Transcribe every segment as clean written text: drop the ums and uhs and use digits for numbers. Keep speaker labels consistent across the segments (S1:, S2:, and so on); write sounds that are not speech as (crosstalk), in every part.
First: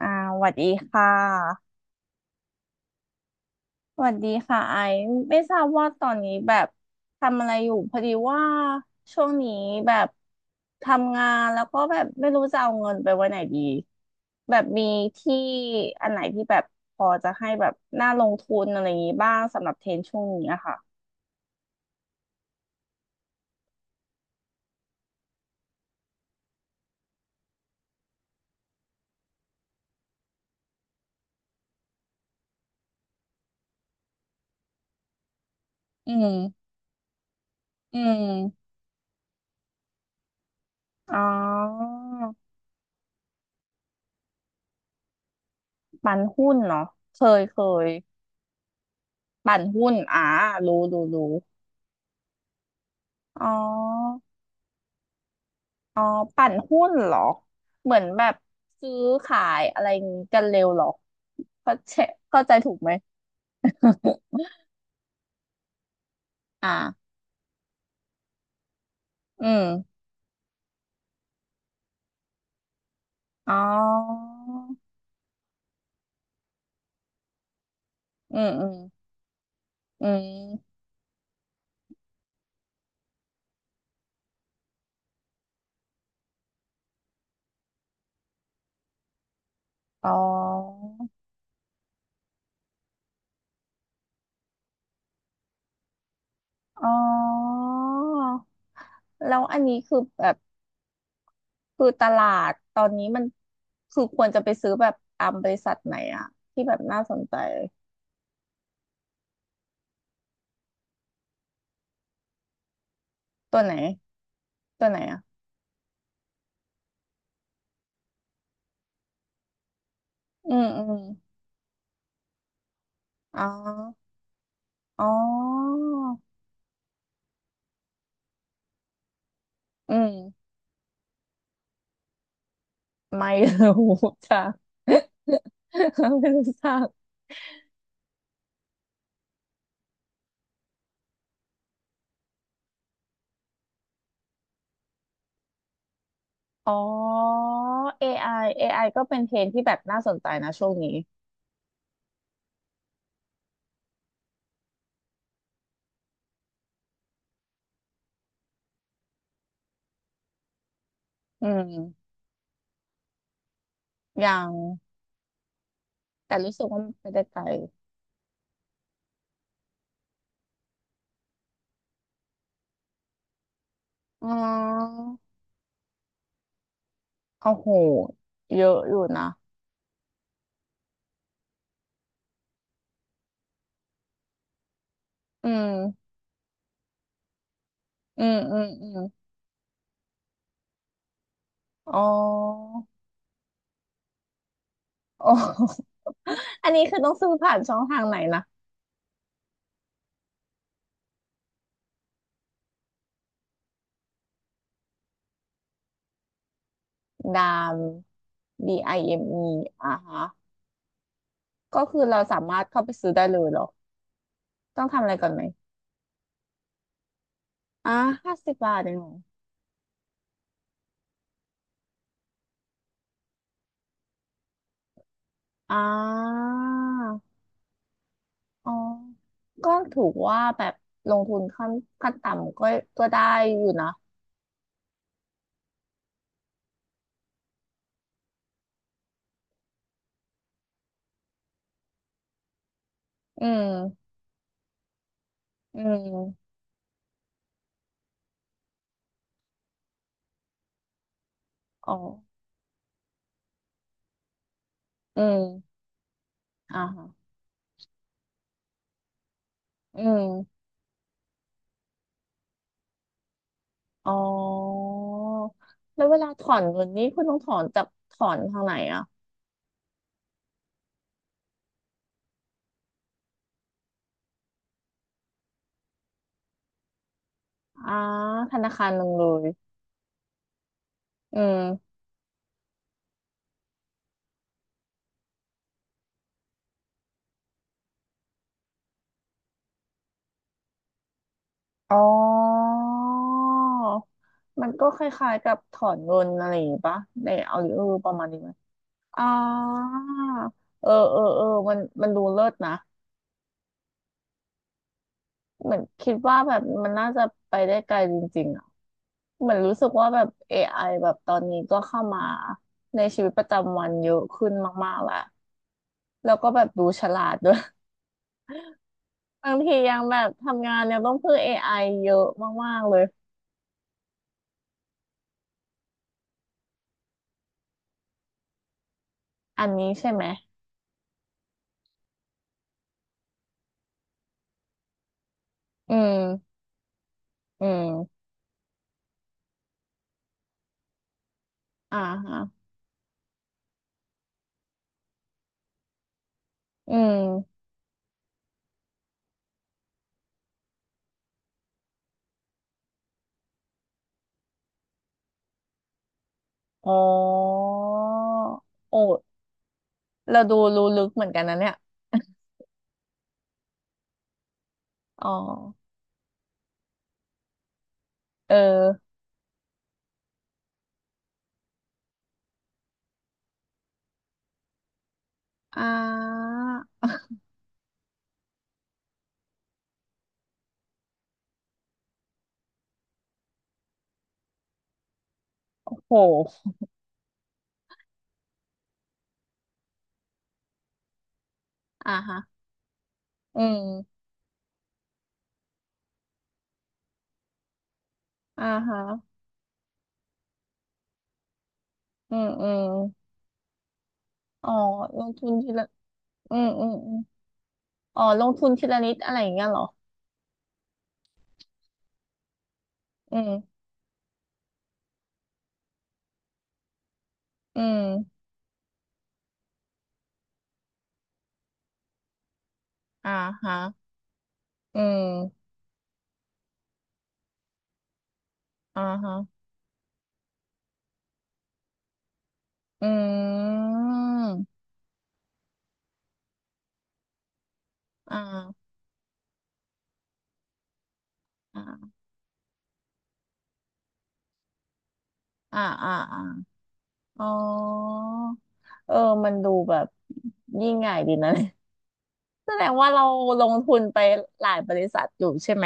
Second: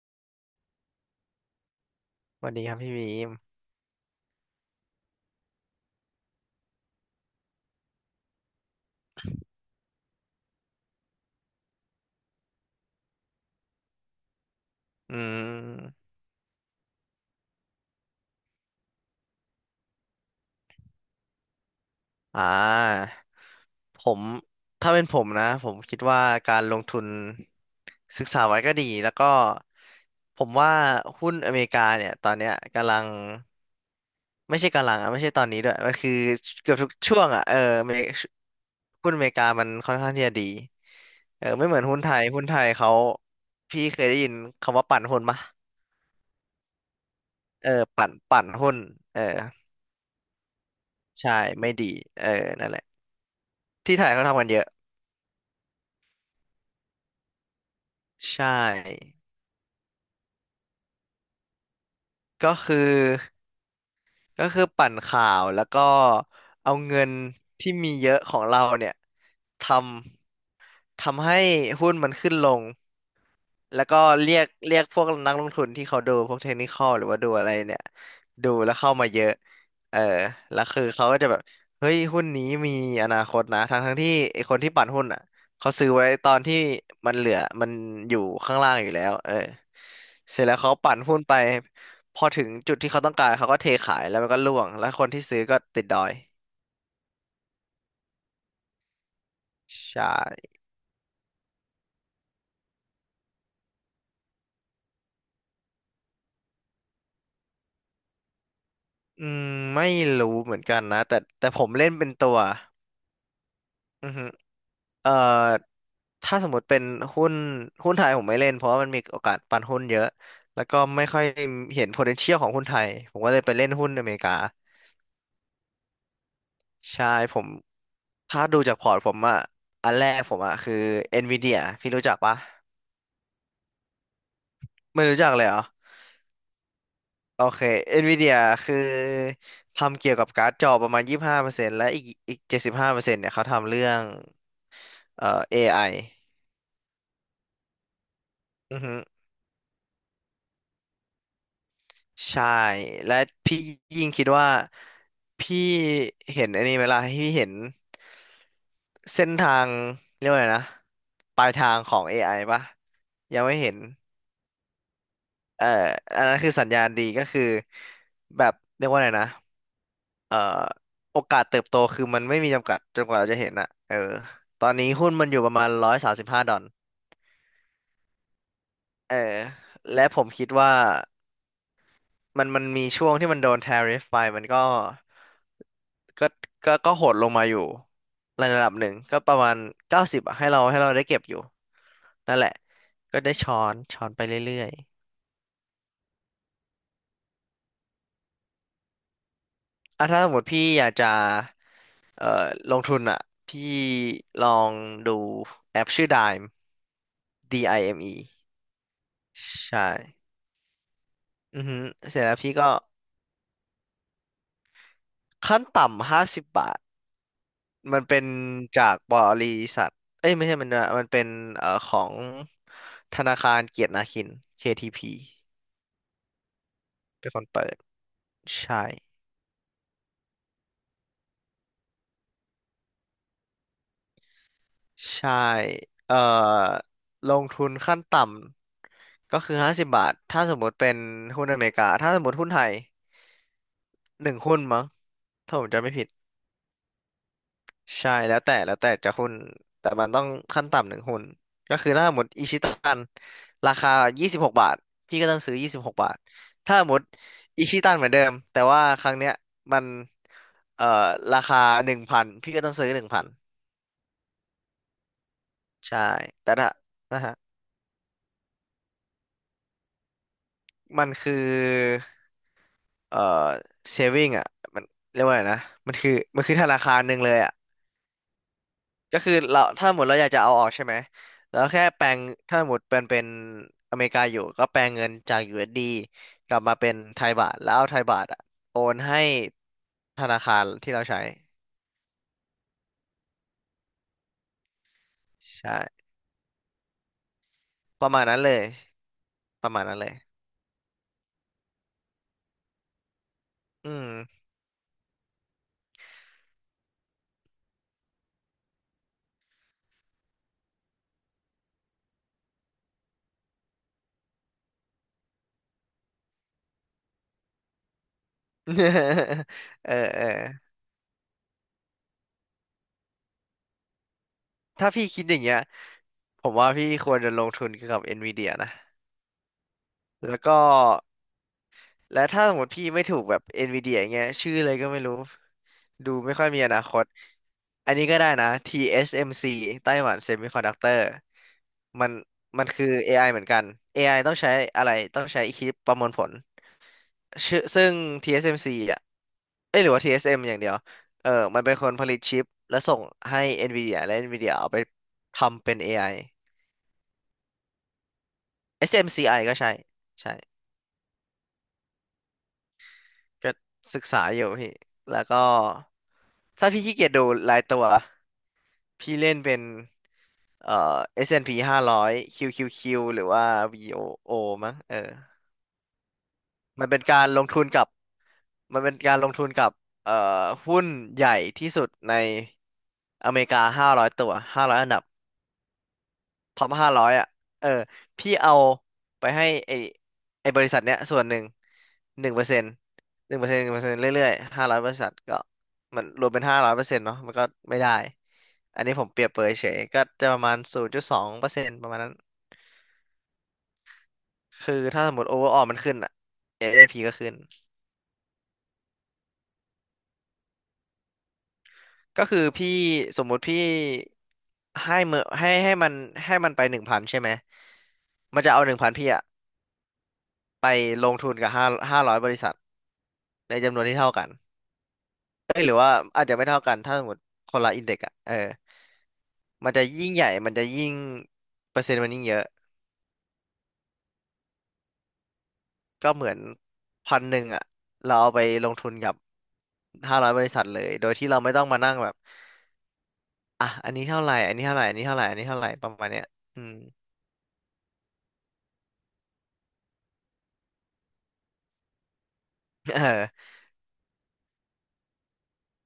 S1: อ่าสวัสดีค่ะ
S2: สวัสดีครับพี่บีม
S1: สวัสดีค่ะไอซ์ไม่ทราบว่าตอนนี้แบบทำอะไรอยู่พอดีว่าช่วงนี้แบบทำงานแล้วก็แบบไม่รู้จะเอาเงินไปไว้ไหนดีแบบมี
S2: อื
S1: ที่อั
S2: ม
S1: นไหนที่แบบพอจะให้แบบน่าลงทุนอะไรอย่างนี้บ้างสำหรับเทรนด์ช่วงนี้อะค่ะ
S2: อ่าผมถ้าเป็นผมนะผมคิดว่าการลงทุนศึกษาไว้ก็ดีแล้วก็ผมว่าหุ้นอเมริกาเนี่ยตอนเนี้ยกำลังไม่ใช่กำลังอ่ะไม่ใช่ตอนนี้ด้วยมันคื
S1: อื
S2: อ
S1: ม
S2: เกือบทุกช่วงอ่ะเอออเม
S1: อื
S2: ริ
S1: ม
S2: หุ้นอเมริกามันค่อนข้างที่จะดี
S1: อ๋
S2: เออไม่เหมือ
S1: อ
S2: นหุ้นไทยเขาพี่เคยได้ยินคำว่าปั่นหุ้นปะ
S1: ปั่นหุ้นเนาะเคยเค
S2: เออ
S1: ย
S2: ปั่นหุ้นเออ
S1: ปั่นหุ้นรู้รู้รู้
S2: ใช่ไม่ดีเออนั่นแหละ
S1: อ๋อ
S2: ที่ไทยเขาทำกันเยอะ
S1: อ๋อปั่นหุ้นเหรอเหมือนแบบ
S2: ใช
S1: ซื้อ
S2: ่
S1: ขายอะไรงี้กันเร็วเหรอเข้าใจเข้า
S2: ก็
S1: ใจถู
S2: คือ
S1: กไหม
S2: ก็คือปั่นข่าวแล้วก็
S1: (laughs) อ่า
S2: เอาเงินที่มีเยอะของเราเนี่ย
S1: อืม
S2: ทำทำให้หุ้นมันขึ้นลง
S1: อ๋
S2: แล้วก็
S1: อ
S2: เรียกพวกนักลงทุนที่เขาดูพวกเทคนิคอลหรือว่าดูอะไรเนี่ย
S1: อืม
S2: ดู
S1: อื
S2: แล้
S1: ม
S2: วเข้ามาเยอะเออ
S1: อื
S2: แล้ว
S1: ม
S2: คือเขาก็จะแบบเฮ้ยหุ้นนี้มีอนาคตนะทั้งที่ไอคนที่ปั่นหุ้นอ่ะเขาซื้อไว้ตอนที่มันเหลือมันอยู่ข้างล่างอยู่แล้วเออ
S1: อ๋
S2: เสร็จแล้วเขา
S1: อ
S2: ปั่นหุ้นไปพอถึงจุดที่เขาต้องการเขาก็เทขายแล้วมันก็ร่วงแล้วคนที่ซื้อก็ติดดอย
S1: อ๋อแล้วอันนี้
S2: ใช
S1: คือแบบ
S2: ่
S1: คือตลาดตอนนี้มันคือควรจะไปซื้อแบบตามบริษัทไหนอะที่แบบน่าสนใจ
S2: อืมไม่รู้เหมือนกันนะแต่ผมเล่นเป็นตัว
S1: ตัวไหน
S2: อือฮึ
S1: ตัวไหน
S2: เอ่
S1: อะ
S2: อถ้าสมมติเป็นหุ้นหุ้นไทยผมไม่เล่นเพราะว่ามันมีโอกาสปั่นหุ้นเยอะ
S1: อื
S2: แล้ว
S1: ม
S2: ก็
S1: อืม
S2: ไม่ค่อยเห็น potential ของหุ้นไทยผมก็เล
S1: อ๋อ
S2: ยไปเล่นหุ้นอเมริกา
S1: อ๋อ
S2: ใช่ผมถ้าดูจากพอร์ตผมอะอั
S1: อื
S2: นแรกผ
S1: ม
S2: มอะคือ Nvidia พี่รู้จักปะ
S1: ไม่รู้จ้ะ
S2: ไม่รู้จักเลยเหรอ
S1: (laughs) ไม่รู้จัก
S2: โอเค Nvidia คือทำเกี่ยวกับการ์ดจอประมาณ25%และอีก75%เปอร์เซ็นต์เนี่ยเขาทำเรื่องAI
S1: อ๋อ AI
S2: อไอ
S1: AI ก็เป็นเทรนด์ที่แบบน่าสนใจนะช่วงนี้
S2: ใช่และพี่ยิ่งคิดว่าพี่เห็นอันนี้ไหมล่ะพี่เห็นเส้นทางเรียกว่าอะไรนะป
S1: อื
S2: ลายทา
S1: ม
S2: งของ AI ปะยังไม่เห็น
S1: ยัง
S2: เอ่ออัน
S1: แต่
S2: นั้นคื
S1: รู้
S2: อ
S1: สึ
S2: สั
S1: ก
S2: ญ
S1: ว่า
S2: ญาณ
S1: มัน
S2: ดี
S1: ไปได้
S2: ก็
S1: ไก
S2: คื
S1: ล
S2: อแบบเรียกว่าอะไรนะเอ่อโอกาสเติบโตคือมันไม่มีจำกัดจนกว่าเราจะเห็นอะเออ
S1: อ๋อ
S2: ตอนนี้หุ้นมันอยู่ประมาณร้อยสามสิบห้าดอล
S1: โอ้โหเยอะอยู่
S2: เอ
S1: นะ
S2: อและผมคิดว่า มันมีช่วงที่มันโดน tariff ไปมันก็
S1: อืม
S2: ก็โหดลงมาอยู่
S1: อืม
S2: ใน
S1: อื
S2: ระ
S1: ม
S2: ดับห
S1: อื
S2: นึ่ง
S1: ม
S2: ก็ประมาณเก้าสิบให้เราได้เก็บอยู่
S1: อ๋อ
S2: นั่นแหละก็ได้ช้อนช้อนไปเรื่อย
S1: อ๋อ (laughs) อันนี้คือต้องซื้อผ่านช่องทางไหนนะ
S2: ๆอ่ะถ้าสมมติพี่อยากจะเอ่อลงทุนอ่ะพี่ลองดูแอปชื่อ Dime
S1: ดา
S2: D
S1: ม
S2: I M E
S1: DIME อมอี
S2: ใช่
S1: อ่ะฮะ
S2: อือฮึ
S1: ก็คือ
S2: เส
S1: เรา
S2: ร็จแล้ว
S1: สา
S2: พี่
S1: มาร
S2: ก็
S1: ถเข้าไปซื้อได้เลยเหรอ ต้องทำอะไรก่อนไหม
S2: ขั้นต่ำห้าสิบบาท
S1: อ่า
S2: มันเป็น
S1: 50 บาทเอ
S2: จา
S1: ง
S2: ก
S1: เหรอ
S2: บริษัทเอ้ยไม่ใช่มันนะมันเป็นของธนาคารเกียรตินาคิน KTP
S1: อ่า
S2: เป็นคนเปิด
S1: อ๋อ
S2: ใช่
S1: ก็ถือว่าแบบลงทุนขั้นขั้นต่ำก็ก็ได้อยู่นะ
S2: ใช่เอ่อลงทุนขั้นต่ำก็คือห้าสิบบาทถ้าสมมติเป็นหุ้นอเมริกาถ้าสมมติหุ้นไทย
S1: อืม
S2: หนึ่งหุ้นมั้งถ้าผม
S1: อื
S2: จำไม่ผิด
S1: ม
S2: ใช่แล้วแต่จะหุ้นแต่มันต้องขั้นต่ำหนึ่งหุ้นก็คื
S1: อ๋
S2: อ
S1: อ
S2: ถ้าหมดอิชิตันราคายี่สิบหกบาทพี่
S1: อื
S2: ก็ต้
S1: ม
S2: องซื้อยี่สิบหกบาทถ้า
S1: อ่า
S2: หมด
S1: ฮะ
S2: อิชิตันเหมือนเดิมแต่ว่าครั้งเนี้ยมัน
S1: อืม
S2: เอ่อราคาหนึ่งพันพี่ก็ต้องซื้อหนึ่งพัน
S1: อ๋อ
S2: ใช่
S1: แล้วเวลาถ
S2: แต่
S1: อน
S2: ถ้า
S1: เงินนี่คุ
S2: นะ
S1: ณ
S2: ฮะ
S1: ต้องถอนจากถอนทางไหนอ่ะ
S2: มันคือเอ่อ saving อ่ะมันเรียกว่าอะไรนะมันคือธนาคารหนึ่งเลยอ่ะ
S1: อ่าธนาคารหนึ่ง
S2: ก็
S1: เล
S2: คือ
S1: ย
S2: เราถ้าหมดเราอยากจะเอาออกใช่ไหม
S1: อื
S2: แล้วแค่
S1: ม
S2: แปลงถ้าหมดเป็นอเมริกาอยู่ก็แปลงเงินจาก USD กลับมาเป็นไทยบาทแล้วเอาไทยบาทอะโอนให้ธนาคารที่เราใช้
S1: อ๋อมันก็คล้ายๆกับถ
S2: ใช่
S1: อนเงินอะไรอย่างงี้ปะในเอาหรือเออ
S2: ป
S1: ป
S2: ระ
S1: ระ
S2: มา
S1: มา
S2: ณ
S1: ณ
S2: นั้
S1: นี้
S2: น
S1: ไห
S2: เล
S1: ม
S2: ย
S1: อ๋อ
S2: ประมาณนั้นเลย
S1: เออเออเออมันมันดูเลิศนะ
S2: อืม
S1: เหมือนคิดว่าแบบมันน่าจะไปได้ไกลจริงๆอ่ะเหมือนรู้สึกว่าแบบ AI แบบตอนนี้ก็เข้ามาในชีวิตประจำวันเยอะขึ้นมากๆและแล้วก็แบบดูฉลาดด้วย (laughs)
S2: (laughs)
S1: บางที
S2: เออ
S1: ยังแบ
S2: เออ
S1: บทำงานยังต้องพึ่งเอไอเยอะมากๆเลย
S2: ถ้าพี่คิดอย่างเงี้ยผมว่าพี่ควรจะลงทุนเกี่ยวกับ NVIDIA นะ
S1: อันนี้ใช่ไหม
S2: แล้วก็ และถ้าสมมติพี่ไม่ถูกแบบ NVIDIA อย่างเงี้ยชื่ออะไรก็ไม่รู้
S1: อื
S2: ดูไม่ค่อย
S1: ม
S2: มีอนาคต
S1: อื
S2: อั
S1: ม
S2: นนี้ก็ได้นะ TSMC ไต้หวัน Semiconductor
S1: อ่า
S2: มัน
S1: ฮะ
S2: มันคือ AI เหมือนกัน AI ต้องใช้อะไรต้องใช้คิดประมวลผล
S1: อื
S2: ชื่อ
S1: ม
S2: ซึ่ง TSMC อสเอ็มซีอ่ะเอ้ยหรือว่า TSM อสเอ็มอย่างเดียวเออมันเป็นคนผลิตชิปและส่งให้ NVIDIA และ NVIDIA เอาไปทำเป็น AI
S1: อ๋อโอ้
S2: SMCI ก็ใช่ใช่
S1: เราดูรู้ลึกเหมือนกันนะเนี่ย
S2: ก็ศึกษาอยู่พี่แล้ว
S1: อ๋อ
S2: ก็ถ้าพี่ขี้เกียจดูรายตัว
S1: เออ
S2: พี่เล่นเป็นเอ่อ S&P 500 QQQ หารอยคิวคิวคิวหรือว่าวีโอโอมั้งเออ
S1: อ่า
S2: มันเป็นการลงทุนกับมันเป็นการลงทุนกับเอ่หุ้นใหญ่ที่สุดในอเมริกา500ตัว500อยอันดับ
S1: โ
S2: ท็
S1: ห
S2: อปห้าร้อยอ่ะเออพี่เอาไปให้ไอบริษัทเนี้ยส่วนหนึ่งหนึ่ง
S1: ฮะ
S2: เปอร์เซ็นต์หนึ่งเปอร์เซ็น
S1: อื
S2: ต์หนึ่งเปอร์เซ็นต์
S1: ม
S2: เรื่อยๆห้าร้อยบริษัทก็มันรวมเป็นห้าร้อยเปอร์เซ็นต์เนาะมันก็ไม่ได้
S1: อ่า
S2: อันนี้
S1: ฮะ
S2: ผมเปรียบเปรยเฉยก็จะประมาณศูนย์จุดสองเปอร์เซ็นต์ประมาณนั้น
S1: อืมอืมอ๋อ
S2: คือถ้าสม
S1: ล
S2: มติ
S1: ง
S2: โอเว
S1: ทุ
S2: อ
S1: น
S2: ร์ออ
S1: ที
S2: มัน
S1: ละ
S2: ขึ้นอ่ะ
S1: อืมอืม
S2: AAP
S1: อ
S2: ก็
S1: ม
S2: ขึ้น
S1: อ๋อลงทุนทีละนิดอะไรอย่างเงี้ยเหรอ
S2: ก็คือพี่สม
S1: อื
S2: มุติพี่
S1: ม
S2: ให้เมือให้มันให้มันไปหนึ่งพันใช่ไหม
S1: อื
S2: มั
S1: ม
S2: นจะเอาหนึ่งพันพี่อะไปลงทุนกับห้าร้อยบริษัท
S1: อ่า
S2: ใน
S1: ฮะ
S2: จำนวนที่เท่ากัน
S1: อื
S2: เอ้ย
S1: ม
S2: หรือว่าอาจจะไม่เท่ากันถ้าสมมติคนละอินเด็กอะเออ
S1: อ่าฮะ
S2: มันจะยิ่งเปอร์เซ็นต์มันยิ่งเยอะ
S1: อืม
S2: ก็เหมือนพันหนึ่งอะเรา
S1: อ
S2: เอาไปลง
S1: ่า
S2: ทุนกับห้าร้อยบริษัทเลยโดยที่เราไม่ต้องมานั่งแบ
S1: อ่า
S2: บอ่ะอันนี้เท่าไหร่อันนี้เท่าไหร่อันนี้เท่าไหร่อันนี้เท่าไหร่
S1: อ่า
S2: ประมาณ
S1: อ่า
S2: เนี้ย
S1: อา
S2: อืม
S1: อ๋อเออมันดูแบบยิ่งใหญ่ดีนะ (laughs) แสดง
S2: (laughs)
S1: ว่าเรา
S2: เออ
S1: ลงทุนไปหลายบริษัทอยู่ใช่ไหม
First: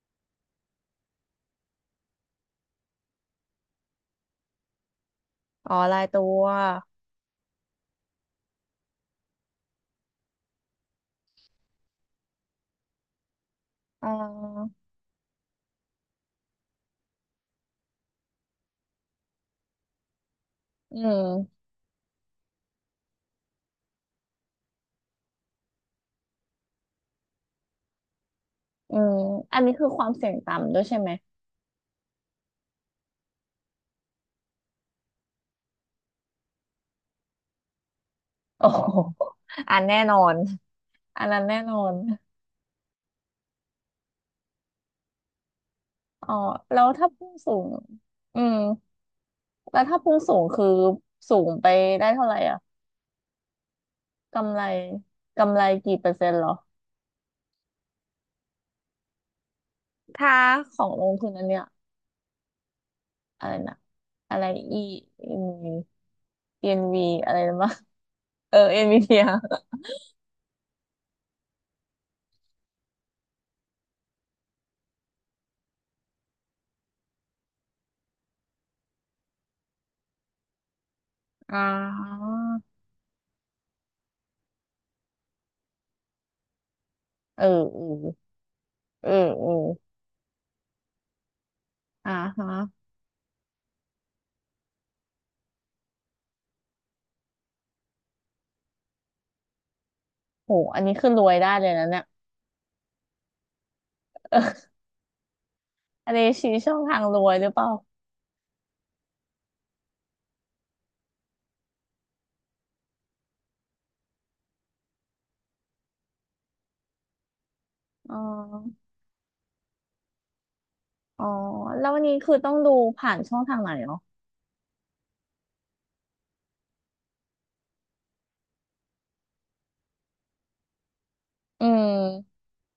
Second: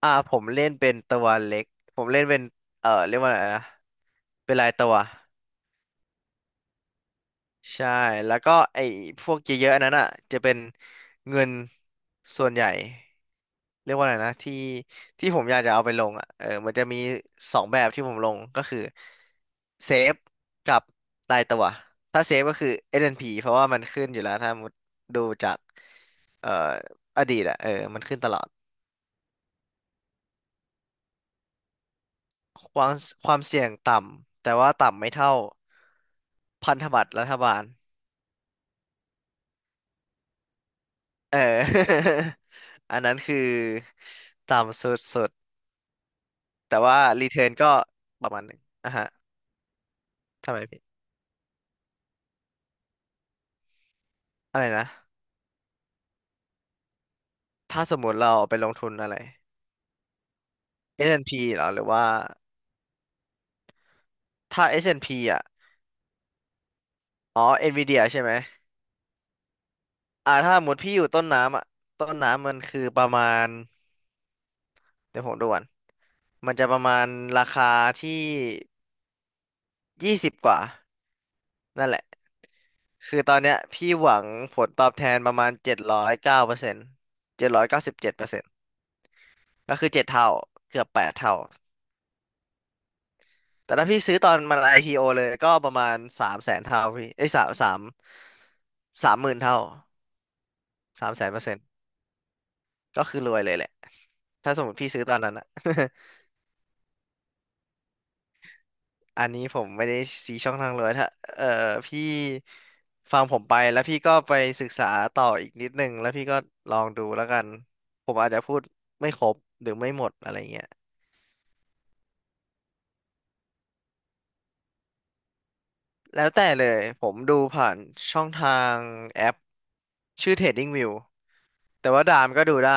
S2: อ่าผมเล่นเป็นตัวเล็กผมเล่นเป็นเออเรียกว่าอะไรนะเป็นรายตัว
S1: อ๋อรายตัว
S2: ใช่แล้วก็ไอ้พวกเยอะๆอันนั้นอ่ะจะเป็นเงินส่วนใหญ่ เรียกว่า
S1: อ๋
S2: อะไรนะที่
S1: อ
S2: ที่ผมอยากจะเอาไปลงอ่ะเออมันจะมีสองแบบที่ผมลงก็คือเซฟกับ
S1: อื
S2: ราย
S1: ม
S2: ตัวถ้าเซฟก็คือ S&P เพราะว่ามันขึ้นอยู่แล้วถ้ามุดดูจากเอ่ออดีตอ่ะเออมันขึ้นตลอด
S1: อืมอันนี้คือความเสี่ยงต่ำด้วยใช่ไหม
S2: ความความเสี่ยงต่ำแต่ว่าต่ำไม่เท่าพันธบัตรรัฐบาล
S1: โอ้โหอันแน่นอนอัน
S2: เอ
S1: นั้นแน่นอน
S2: อ (laughs) อันนั้นคือต่ำสุด
S1: อ๋อ
S2: ๆแต่
S1: แล้ว
S2: ว่า
S1: ถ้าพุ่
S2: รี
S1: ง
S2: เทิร์น
S1: สู
S2: ก็
S1: ง
S2: ประ
S1: อื
S2: มาณห
S1: ม
S2: นึ่งอ่ะฮะ
S1: แล้วถ้าพุ่งสูง
S2: ทำไม
S1: คือ
S2: พี่
S1: สูงไปได้เท่าไหร่อะกำ
S2: อะ
S1: ไร
S2: ไรนะ
S1: กำไรกี่เปอร์เซ็นต์เหรอ
S2: ถ้าสมมุติเราไปลงทุนอะไร
S1: ถ้าของลงทุน
S2: S&P
S1: อันเนี้
S2: เห
S1: ย
S2: รอหรือว่า
S1: อะไรนะอะไร
S2: ถ้า
S1: E
S2: S&P อสแอนด์พี
S1: N
S2: อ่ะ
S1: V E N V อะไร
S2: อ๋อ
S1: นะวะ
S2: Nvidia ใช่ไหม
S1: เออ NVIDIA
S2: อ่าถ้าสมมติพี่อยู่ต้นน้ำอ่ะต้นน้ำมันคือประมาณเดี๋ยวผมดูก่อนมันจะประมาณราคาที่ยี่สิบกว่า
S1: อ่
S2: นั่นแหละ
S1: า
S2: คือตอนเนี้ยพี่หวังผลตอบแทนประมาณเจ็ดร้อยเก้าเปอร์เซ็นต์
S1: เออ
S2: เจ็ดร้อย
S1: เอ
S2: เก้าสิบเจ็ดเป
S1: อ
S2: อร์เซ็นต์
S1: เออเออ
S2: ก็คือเจ็ดเท่าเกือบแปดเท่า
S1: อ่าฮะ
S2: แต่ถ้าพี่ซื้อตอนมัน IPO เลยก็ประมาณสามแสนเท่าพี่ไอ้ยสามสามสามหมื่นเท่า
S1: โหอันนี้คื
S2: สา
S1: อ
S2: ม
S1: ร
S2: แส
S1: ว
S2: น
S1: ย
S2: เปอร์
S1: ได้
S2: เซ็น
S1: เล
S2: ต์
S1: ยนะเนี่ย
S2: ก็คือรวยเลยแหละถ้าสมมติพี่ซื้อตอนนั้นอะ
S1: อันนี้
S2: (laughs)
S1: ชี้ช่องทางรวยหรือเปล่า
S2: อันนี้ผมไม่ได้ชี้ช่องทางรวยถ้าเออพี่ฟังผมไปแล้วพี่ก็ไปศึกษาต่ออีกนิดนึงแล้วพี่ก็ลองดูแล้วกันผ
S1: อ๋อ
S2: มอาจจะพูดไม่ครบหรือไม่หมดอะไรเงี้ย
S1: อ๋อ แล้ววันนี้คือต้องดูผ่านช่องทางไหนเนาะ
S2: แล้วแต่เลยผมดูผ่านช่องทางแอปชื่อ Trading View
S1: อื
S2: แต่ว่าดาม
S1: ม
S2: ก็ดูได้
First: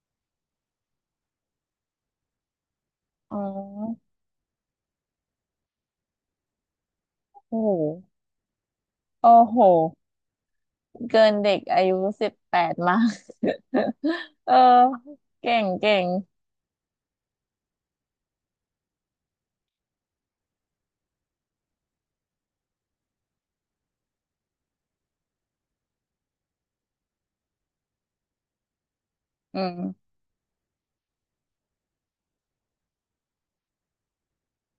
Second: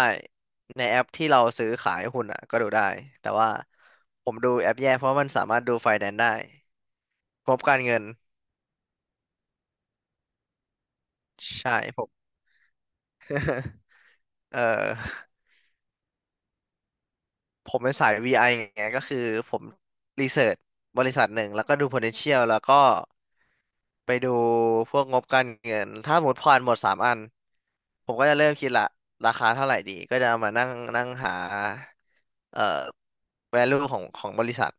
S2: ในแอปที่เราซื้อขายหุ้นอ่ะก็ดูได้แต่
S1: อ๋
S2: ว่า
S1: อ
S2: ผมดูแอปแยกเพราะมันสามารถดูไฟแนนซ์ได้ง
S1: โอ้
S2: บ
S1: โห
S2: การเงิน
S1: โอ้โห เกินเด็ก
S2: ใช่
S1: อายุ
S2: ผม
S1: 18มาก
S2: (laughs)
S1: (laughs) เออ
S2: เอ่อ
S1: เก่งเก่ง
S2: ผมเป็นสาย VI ไอไงก็คือผมรีเสิร์ชบริษัทหนึ่งแล้วก็ดู potential แล้วก็ไปดูพวกงบการเงินถ้าหมดผ่านหมดสามอันผมก็จะเริ่มคิดละราคา
S1: อื
S2: เท่าไหร่ดี
S1: ม
S2: ก็จะเอามานั่งนั่งหาเอ่อ value ของของบริษัท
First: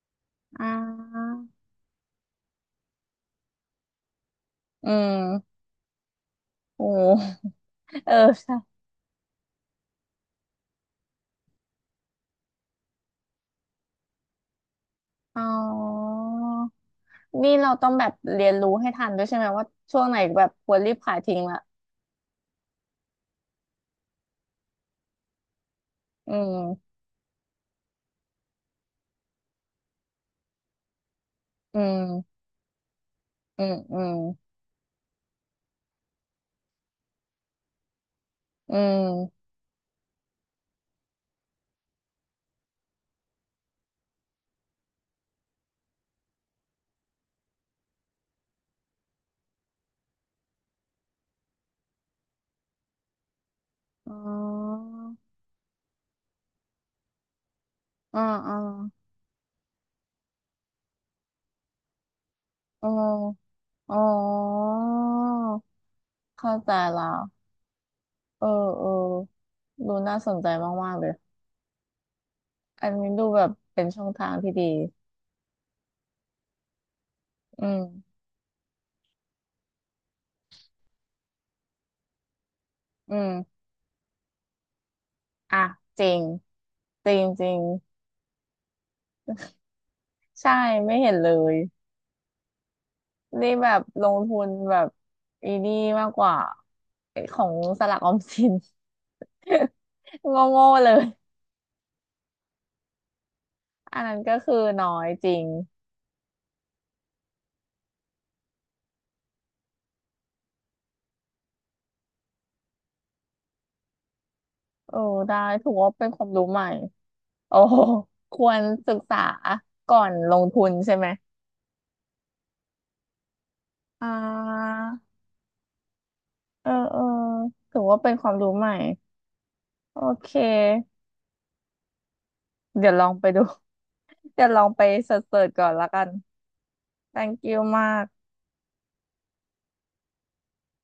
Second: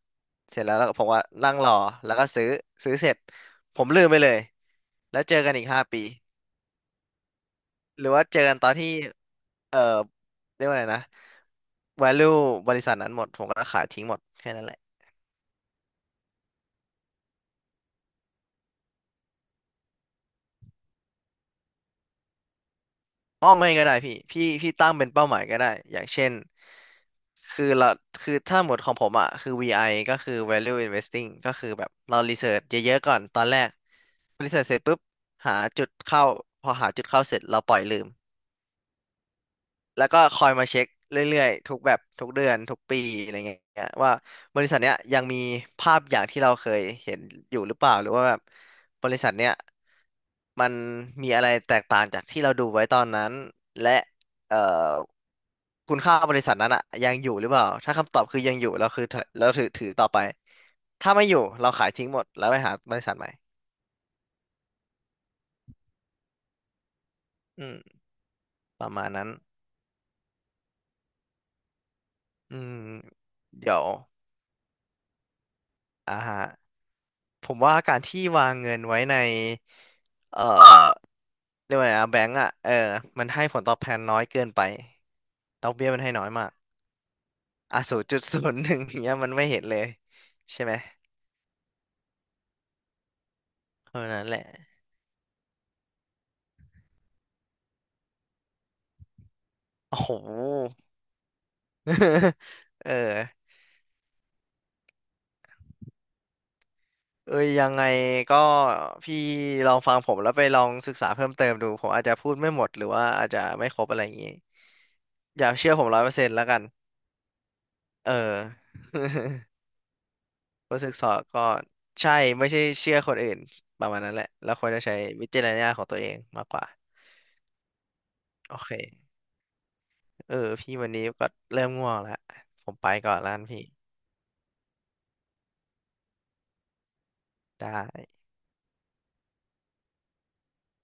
S2: เสร็จ
S1: อ่า
S2: แล้วแล้วผมว่านั่งรอแล้วก็ซื้อเสร็จผมลืมไปเลย
S1: อืม
S2: แล้วเจอกันอีกห้าปี
S1: โอ้
S2: หรื
S1: เอ
S2: อ
S1: อ
S2: ว่าเจอกันตอ
S1: ใช่
S2: นที่ เอ่อ เรียกว่าไรนะ value บริษัทนั้นหมด ผมก็ขายทิ้งหมดแค่นั้นแหละ
S1: อ๋อ นี่เราต้องแบบเรียนรู้ให้ทันด้วยใช่ไหมว่าช่วงไหนแบบควรรีบขายทิ้งละ
S2: อ้อไม่ก็ได้พี่ตั้งเป็นเป้าหมายก็ได้ อย่างเช่
S1: อื
S2: น
S1: ม
S2: คือเรา คือถ้าหมดของผมอ่ะคือ VI ก็คือ value investing ก็คือ
S1: อื
S2: แบบ เรารี
S1: ม
S2: เสิร์ชเยอะๆก่อน ตอนแร
S1: อื
S2: ก
S1: มอืม
S2: รีเสิร์ชเสร็จปุ๊บ หาจุดเข้า พอหาจุดเข้าเสร็จ เราปล่อยลืม
S1: อืม
S2: แล้วก็คอยมาเช็คเรื่อยๆทุกแบบทุกเดือนทุกปีอะไรเงี้ยว่าบริษัทเนี้ยยังมีภาพอย่างที่เราเคยเห็นอยู่หรือเปล่าหรือว่าแบบบริษัทเนี้ยมันมีอะไรแตกต่างจากที่เราดูไว้ตอนนั้นและ
S1: อ๋
S2: เอ่
S1: อ
S2: อคุณค่าบริษัทนั้นอะยังอยู่หรือเปล่าถ้าคำต
S1: อ๋อ
S2: อบคือ
S1: อ๋
S2: ยั
S1: อ
S2: งอยู่เราคือเราถือต่อไปถ้าไม่อยู่เราขายทิ้งหมดแล้วไปหา
S1: อ๋อ
S2: บริษัทใหม่
S1: อ๋อเข้าใจแล้ว
S2: อืม
S1: เออเอ
S2: ป
S1: อ
S2: ระมาณนั้น
S1: ดูน่าสนใจมากๆเลย
S2: อืม
S1: อันนี้ดูแบบ
S2: เดี๋ย
S1: เป็
S2: ว
S1: นช่องทางที่ดี
S2: อ่าฮะ ผม
S1: อื
S2: ว่า
S1: ม
S2: การที่วางเงินไว้ในเอ่อเรียกว่าไงนะแบงก์อ่ะเออ
S1: อื
S2: มันให้ผ
S1: ม
S2: ลตอบแทนน้อยเกินไป
S1: อ่ะ
S2: ดอกเบี้ยมั
S1: จ
S2: น
S1: ริ
S2: ให้
S1: ง
S2: น้อยมาก
S1: จริงจริง
S2: อ่ะศูนย์จุดศูนย์หนึ่งเนี้ยมันไม่เห็นเลย
S1: ใช่
S2: ใช่ไหม
S1: ไม่เห็นเลยนี่แบบ
S2: เพราะ
S1: ล
S2: ฉะ
S1: ง
S2: นั้นแห
S1: ทุ
S2: ละ
S1: นแบบอีนี่มากกว่าไอ้ของสลักออมสิน
S2: โอ้โห
S1: (laughs) โง่ๆเลย
S2: (laughs) เออ
S1: อันนั้นก็คือน้อยจริง
S2: เอ้ยยังไงก็พี่ลองฟังผมแล้วไปลองศึกษาเพิ่มเติมดูผมอาจจะพูดไม่หมดหรือว่าอาจจะไม่ครบอะไรอย่างงี้
S1: เออได้
S2: อย่า
S1: ถื
S2: เชื่
S1: อ
S2: อผม
S1: ว่า
S2: ร้อย
S1: เป็น
S2: เปอร์
S1: ควา
S2: เซ็
S1: ม
S2: นต์
S1: รู้
S2: แล้วกั
S1: ให
S2: น
S1: ม่ โอ้โห
S2: เออ
S1: ควรศึกษา
S2: (laughs)
S1: ก่อนลงทุน
S2: ก็ศึ
S1: ใช่
S2: ก
S1: ไหม
S2: ษาก่อนใช่ไม่ใช่เชื่อคนอื่นประมาณ
S1: อ่
S2: นั้นแหละแล้วควร
S1: า
S2: จะใช้วิจารณญาณของตัวเองมากกว่า
S1: เออเออถือว่าเป็นความรู้
S2: โอ
S1: ใหม่
S2: เค
S1: โอเค
S2: เออพี่วันนี้ก็เริ่มง่วงแล้วผมไป
S1: เดี๋ยวลอ
S2: ก่
S1: ง
S2: อน
S1: ไป
S2: แล้วกั
S1: ดู
S2: นพี่
S1: (laughs) เดี๋ยวลองไปเสิร์ชๆก่อนละกัน thank you
S2: ได้
S1: มาก